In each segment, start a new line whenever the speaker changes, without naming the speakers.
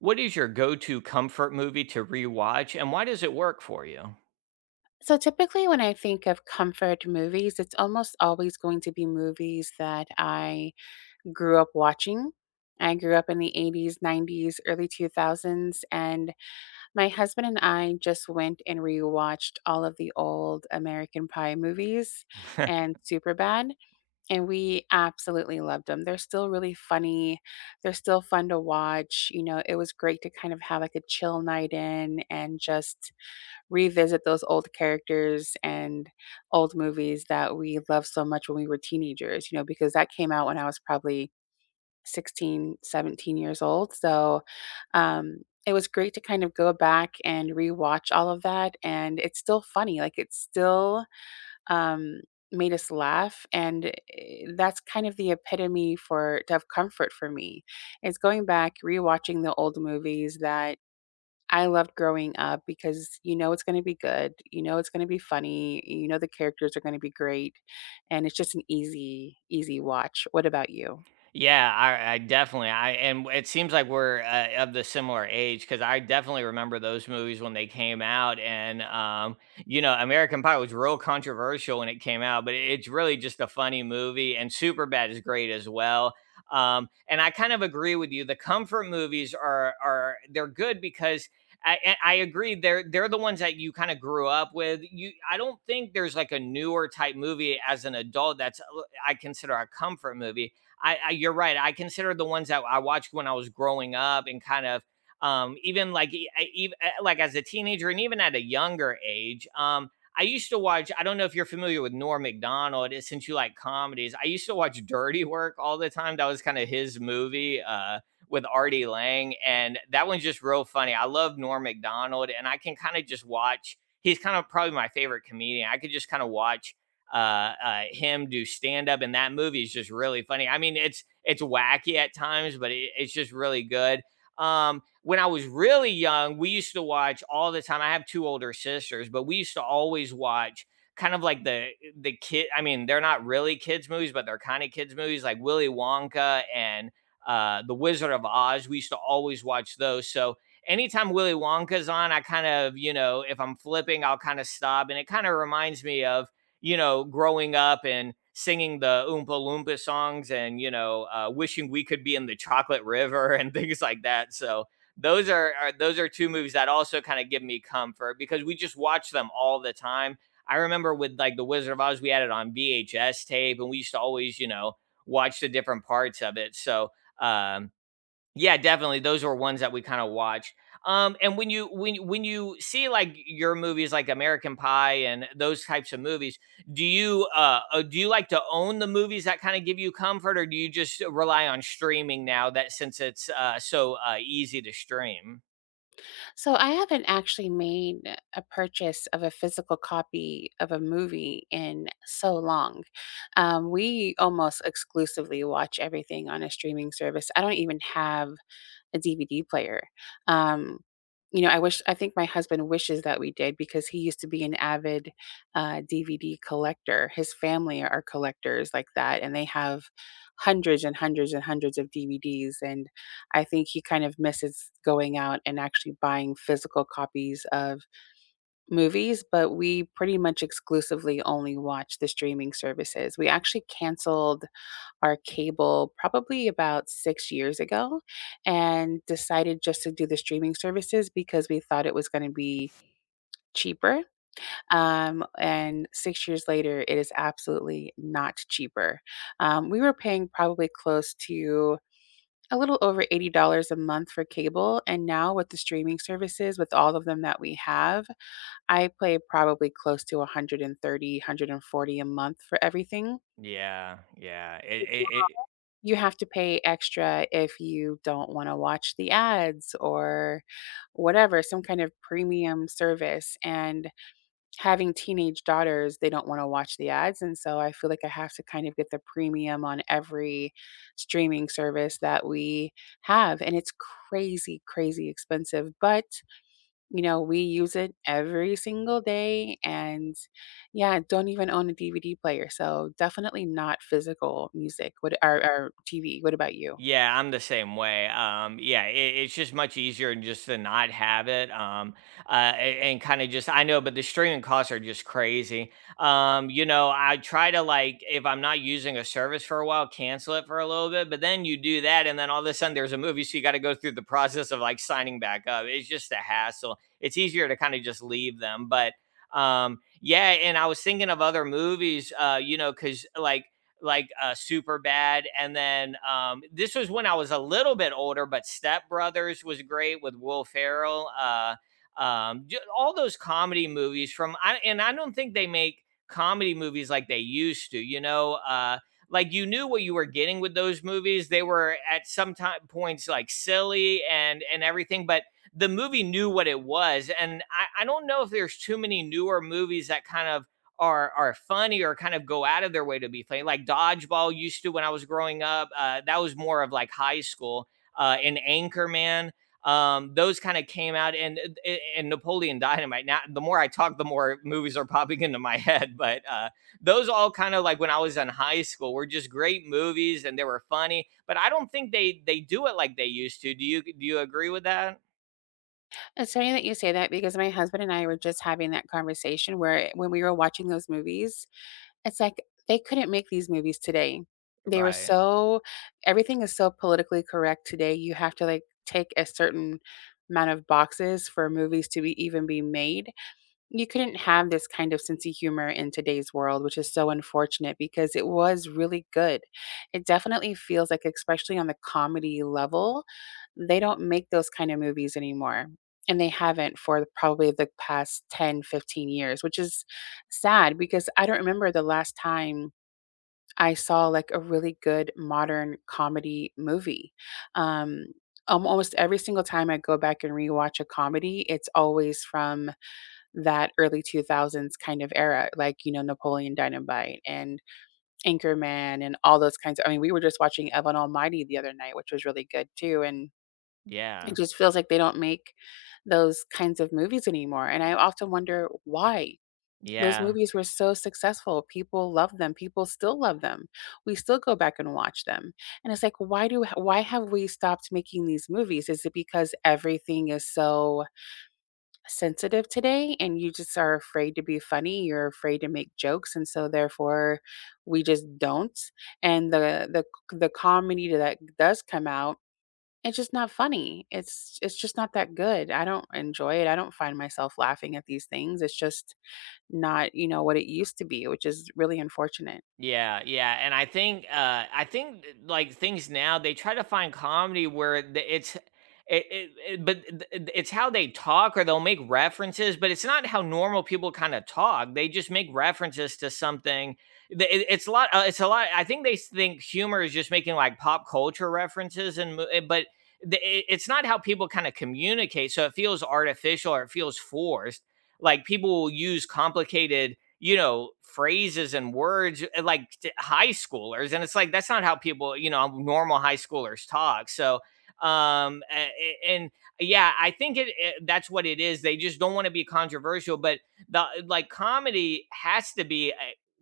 What is your go-to comfort movie to rewatch, and why does it work for you?
So typically, when I think of comfort movies, it's almost always going to be movies that I grew up watching. I grew up in the 80s, 90s, early 2000s, and my husband and I just went and rewatched all of the old American Pie movies and Superbad, and we absolutely loved them. They're still really funny. They're still fun to watch. You know, it was great to kind of have like a chill night in and just revisit those old characters and old movies that we loved so much when we were teenagers, you know, because that came out when I was probably 16, 17 years old. Um, it was great to kind of go back and rewatch all of that. And it's still funny. Like it's still um, made us laugh. That's kind of the epitome for to have comfort for me. It's going back, rewatching the old movies that I loved growing up because you know it's gonna be good, you know it's gonna be funny, you know the characters are gonna be great, and it's just an easy, easy watch. What about you?
Yeah, I definitely I and it seems like we're of the similar age because I definitely remember those movies when they came out, and you know, American Pie was real controversial when it came out, but it's really just a funny movie, and Superbad is great as well. And I kind of agree with you. The comfort movies are they're good because and I agree they're the ones that you kind of grew up with. You I don't think there's like a newer type movie as an adult that's I consider a comfort movie. I you're right. I consider the ones that I watched when I was growing up and kind of even like like as a teenager and even at a younger age. I used to watch. I don't know if you're familiar with Norm Macdonald. Since you like comedies, I used to watch Dirty Work all the time. That was kind of his movie with Artie Lang, and that one's just real funny. I love Norm Macdonald, and I can kind of just watch. He's kind of probably my favorite comedian. I could just kind of watch him do stand up, and that movie is just really funny. I mean, it's wacky at times, but it's just really good. When I was really young, we used to watch all the time. I have two older sisters, but we used to always watch kind of like the kid. I mean, they're not really kids movies, but they're kind of kids movies, like Willy Wonka and The Wizard of Oz. We used to always watch those. So anytime Willy Wonka's on, I kind of you know, if I'm flipping, I'll kind of stop, and it kind of reminds me of you know, growing up and singing the Oompa Loompa songs and, wishing we could be in the chocolate river and things like that. So are those are two movies that also kind of give me comfort because we just watch them all the time. I remember with like The Wizard of Oz, we had it on VHS tape and we used to always, you know, watch the different parts of it. So um, yeah, definitely. Those were ones that we kind of watched. And when you when you see like your movies like American Pie and those types of movies, do you like to own the movies that kind of give you comfort, or do you just rely on streaming now that since it's so easy to stream?
So I haven't actually made a purchase of a physical copy of a movie in so long. We almost exclusively watch everything on a streaming service. I don't even have a DVD player. Um, you know, I wish I think my husband wishes that we did because he used to be an avid DVD collector. His family are collectors like that, and they have hundreds and hundreds and hundreds of DVDs. And I think he kind of misses going out and actually buying physical copies of movies. But we pretty much exclusively only watch the streaming services. We actually canceled our cable probably about 6 years ago and decided just to do the streaming services because we thought it was gonna be cheaper, and 6 years later, it is absolutely not cheaper. We were paying probably close to a little over $80 a month for cable, and now with the streaming services, with all of them that we have, I pay probably close to 130, a month for everything.
Yeah, yeah. It
You have to pay extra if you don't wanna watch the ads or whatever, some kind of premium service, and having teenage daughters, they don't wanna watch the ads, and so I feel like I have to kind of get the premium on every streaming service that we have, and it's crazy, crazy expensive, but you know, we use it every single day and yeah, don't even own a DVD player. So definitely not physical music. What or TV. What about you?
Yeah, I'm the same way. Yeah, it's just much easier just to not have it. And, kind of just I know, but the streaming costs are just crazy. You know, I try to, like, if I'm not using a service for a while, cancel it for a little bit. But then you do that, and then all of a sudden there's a movie, so you got to go through the process of like signing back up. It's just a hassle. It's easier to kind of just leave them, but yeah. And I was thinking of other movies, you know, because like super bad. And then this was when I was a little bit older, but Step Brothers was great with Will Ferrell. Um, all those comedy movies from, and I don't think they make comedy movies like they used to, you know. Like you knew what you were getting with those movies. They were at some time points like silly and everything, but the movie knew what it was. And I don't know if there's too many newer movies that kind of are funny or kind of go out of their way to be funny. Like dodgeball used to when I was growing up. That was more of like high school. And Anchorman. Those kind of came out, and and Napoleon Dynamite. Now, the more I talk, the more movies are popping into my head. But those all kind of like when I was in high school were just great movies, and they were funny. But I don't think they do it like they used to. Do you agree with that?
It's funny that you say that because my husband and I were just having that conversation where when we were watching those movies, it's like they couldn't make these movies today. They were
Right.
so everything is so politically correct today. You have to like take a certain amount of boxes for movies to be even be made. You couldn't have this kind of sense of humor in today's world, which is so unfortunate because it was really good. It definitely feels like, especially on the comedy level, they don't make those kind of movies anymore. And they haven't for probably the past 10, 15 years, which is sad because I don't remember the last time I saw like a really good modern comedy movie. Um, Almost every single time I go back and rewatch a comedy, it's always from that early 2000s kind of era, like, you know, Napoleon Dynamite and Anchorman and all those kinds of. I mean, we were just watching Evan Almighty the other night, which was really good too, and
Yeah.
it just feels like they don't make those kinds of movies anymore, and I often wonder why. Those
Yeah.
movies were so successful, people love them, people still love them. We still go back and watch them, and it's like, why have we stopped making these movies? Is it because everything is so sensitive today and you just are afraid to be funny, you're afraid to make jokes, and so therefore we just don't, and the comedy that does come out, it's just not funny, it's just not that good. I don't enjoy it. I don't find myself laughing at these things. It's just not you know what it used to be, which is really unfortunate.
Yeah, yeah, and I think like things now they try to find comedy where it- it's, it but th- th- it's how they talk or they'll make references, but it's not how normal people kind of talk. They just make references to something. It's a lot. It's a lot. I think think humor is just making like pop culture references, and but it's not how people kind of communicate. So it feels artificial or it feels forced. Like people will use complicated you know, phrases and words like high schoolers. And it's like, that's not how people, you know, normal high schoolers talk. So, and yeah, I think it that's what it is. They just don't want to be controversial, but the like comedy has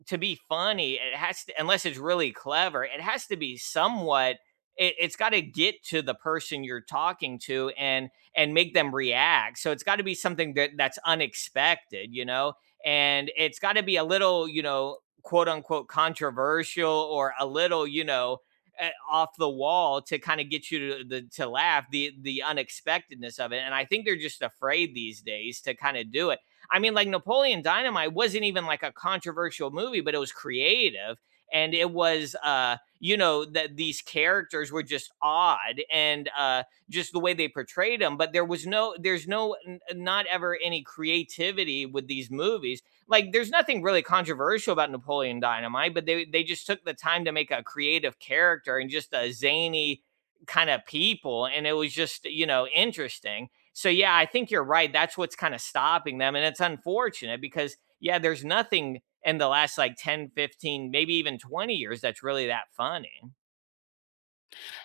to be funny, it has to, unless it's really clever, it has to be somewhat. It's got to get to the person you're talking to and make them react. So it's got to be something that that's unexpected, you know, and it's got to be a little, you know, quote unquote controversial or a little, you know, off the wall to kind of get you to the to laugh, the unexpectedness of it. And I think they're just afraid these days to kind of do it. I mean, like Napoleon Dynamite wasn't even like a controversial movie, but it was creative and it was you know, that these characters were just odd, and just the way they portrayed him. But there was no, there's no n- not ever any creativity with these movies, like there's nothing really controversial about Napoleon Dynamite, but they just took the time to make a creative character and just a zany kind of people, and it was just, you know, interesting. So yeah, I think you're right. That's what's kind of stopping them, and it's unfortunate because yeah, there's nothing in the last like 10, 15, maybe even 20 years that's really that funny.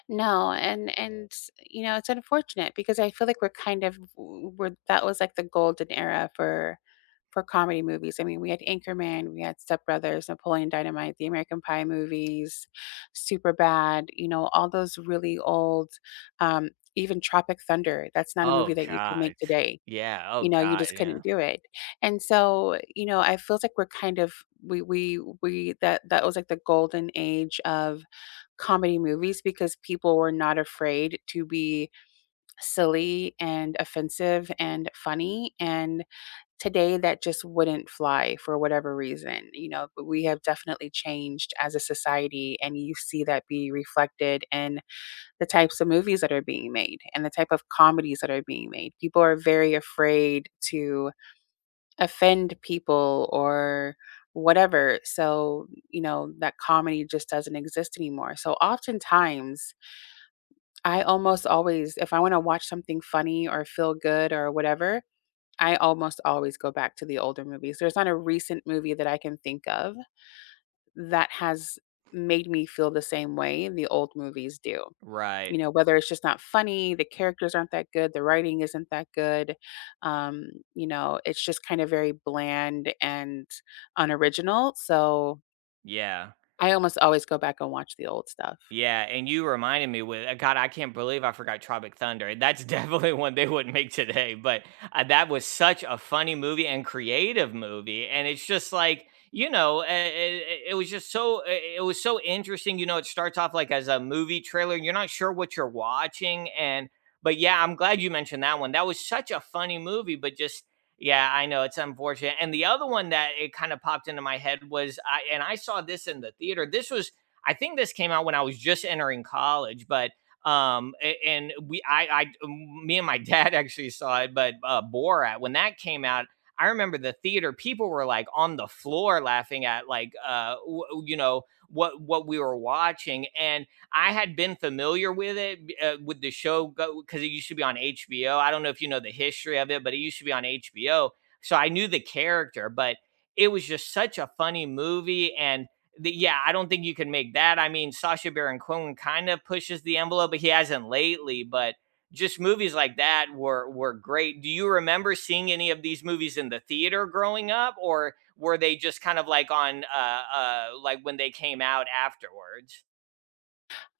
No, and you know, it's unfortunate because I feel like we're kind of w- we're that was like the golden era for comedy movies. I mean, we had Anchorman, we had Step Brothers, Napoleon Dynamite, the American Pie movies, Super Bad, you know, all those really old um even Tropic Thunder. That's not a movie
Oh
that you could
god,
make today.
yeah. Oh
You know, you
god,
just
yeah.
couldn't do it. And so, you know, I feels like we're kind of we that that was like the golden age of comedy movies because people were not afraid to be silly and offensive and funny, and today that just wouldn't fly for whatever reason. You know, but we have definitely changed as a society and you see that be reflected in the types of movies that are being made and the type of comedies that are being made. People are very afraid to offend people or whatever. So, you know, that comedy just doesn't exist anymore. So, oftentimes, I almost always, if I want to watch something funny or feel good or whatever, I almost always go back to the older movies. There's not a recent movie that I can think of that has made me feel the same way the old movies do. You
Right.
know, whether it's just not funny, the characters aren't that good, the writing isn't that good. You know, it's just kind of very bland and unoriginal. So
Yeah.
I almost always go back and watch the old stuff.
Yeah, and you reminded me with God, I can't believe I forgot Tropic Thunder. That's definitely one they wouldn't make today, but that was such a funny movie and creative movie, and it's just like, you know, it was just so, it was so interesting. You know, it starts off like as a movie trailer, and you're not sure what you're watching, and but yeah, I'm glad you mentioned that one. That was such a funny movie, but just yeah, I know it's unfortunate. And the other one that it kind of popped into my head was I and I saw this in the theater. This was I think this came out when I was just entering college, but um and we I me and my dad actually saw it, but Borat, when that came out. I remember the theater people were like on the floor laughing at like you know, what we were watching. And I had been familiar with it with the show because it used to be on HBO. I don't know if you know the history of it, but it used to be on HBO, so I knew the character. But it was just such a funny movie, and yeah, I don't think you can make that. I mean, Sacha Baron Cohen kind of pushes the envelope, but he hasn't lately. But just movies like that were great. Do you remember seeing any of these movies in the theater growing up, or were they just kind of like on like when they came out afterwards?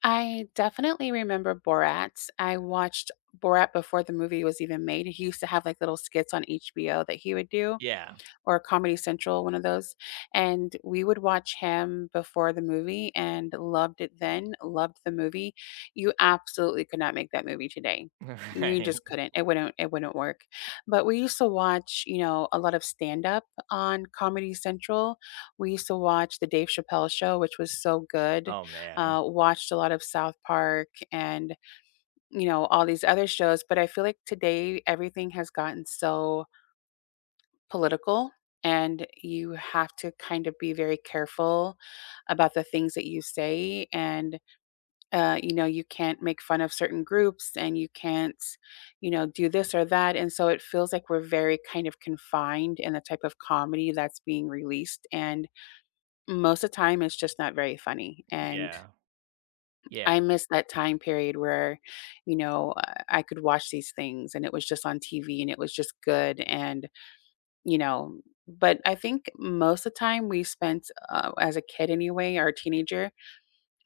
I definitely remember Borat. I watched Borat before the movie was even made. He used to have like little skits on HBO that he would do.
Yeah.
Or Comedy Central, one of those. And we would watch him before the movie and loved it then, loved the movie. You absolutely could not make that movie today. You
Right.
just couldn't. It wouldn't work. But we used to watch, you know, a lot of stand up on Comedy Central. We used to watch the Dave Chappelle show, which was so good.
Oh man.
Watched a lot of South Park and, you know, all these other shows. But I feel like today everything has gotten so political, and you have to kind of be very careful about the things that you say, and you know, you can't make fun of certain groups, and you can't, you know, do this or that, and so it feels like we're very kind of confined in the type of comedy that's being released, and most of the time it's just not very funny. And
Yeah. Yeah.
I miss that time period where you know, I could watch these things and it was just on TV and it was just good. And you know, but I think most of the time we spent, as a kid anyway, or a teenager,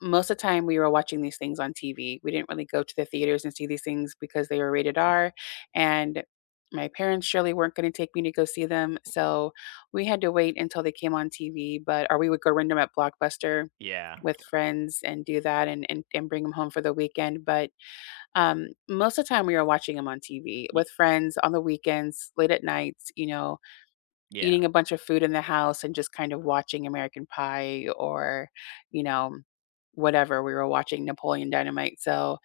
most of the time we were watching these things on TV. We didn't really go to the theaters and see these things because they were rated R, and my parents surely weren't gonna take me to go see them, so we had to wait until they came on TV, but or we would go rent them at Blockbuster
Yeah.
with friends and do that, and bring them home for the weekend. But, most of the time we were watching them on TV
Y-
with friends on the weekends, late at nights, you know,
Yeah.
eating a bunch of food in the house and just kind of watching American Pie or, you know, whatever. We were watching Napoleon Dynamite. So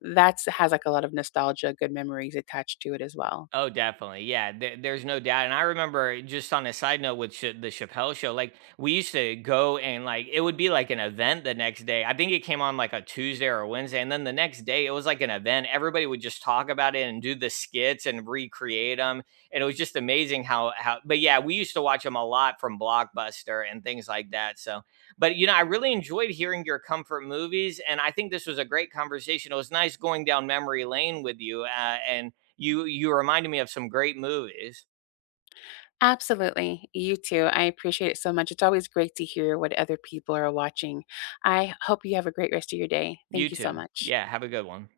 that's has like a lot of nostalgia, good memories attached to it as well.
Oh, definitely. Yeah, there's no doubt. And I remember just on a side note with the Chappelle show, like we used to go, and like it would be like an event the next day. I think it came on like a Tuesday or a Wednesday. And then the next day it was like an event. Everybody would just talk about it and do the skits and recreate them. And it was just amazing how, but yeah, we used to watch them a lot from Blockbuster and things like that. So, but you know, I really enjoyed hearing your comfort movies. And I think this was a great conversation. It was nice going down memory lane with you. And, you reminded me of some great movies.
Absolutely. You too. I appreciate it so much. It's always great to hear what other people are watching. I hope you have a great rest of your day.
You
Thank you so
too.
much.
Yeah, have a good one.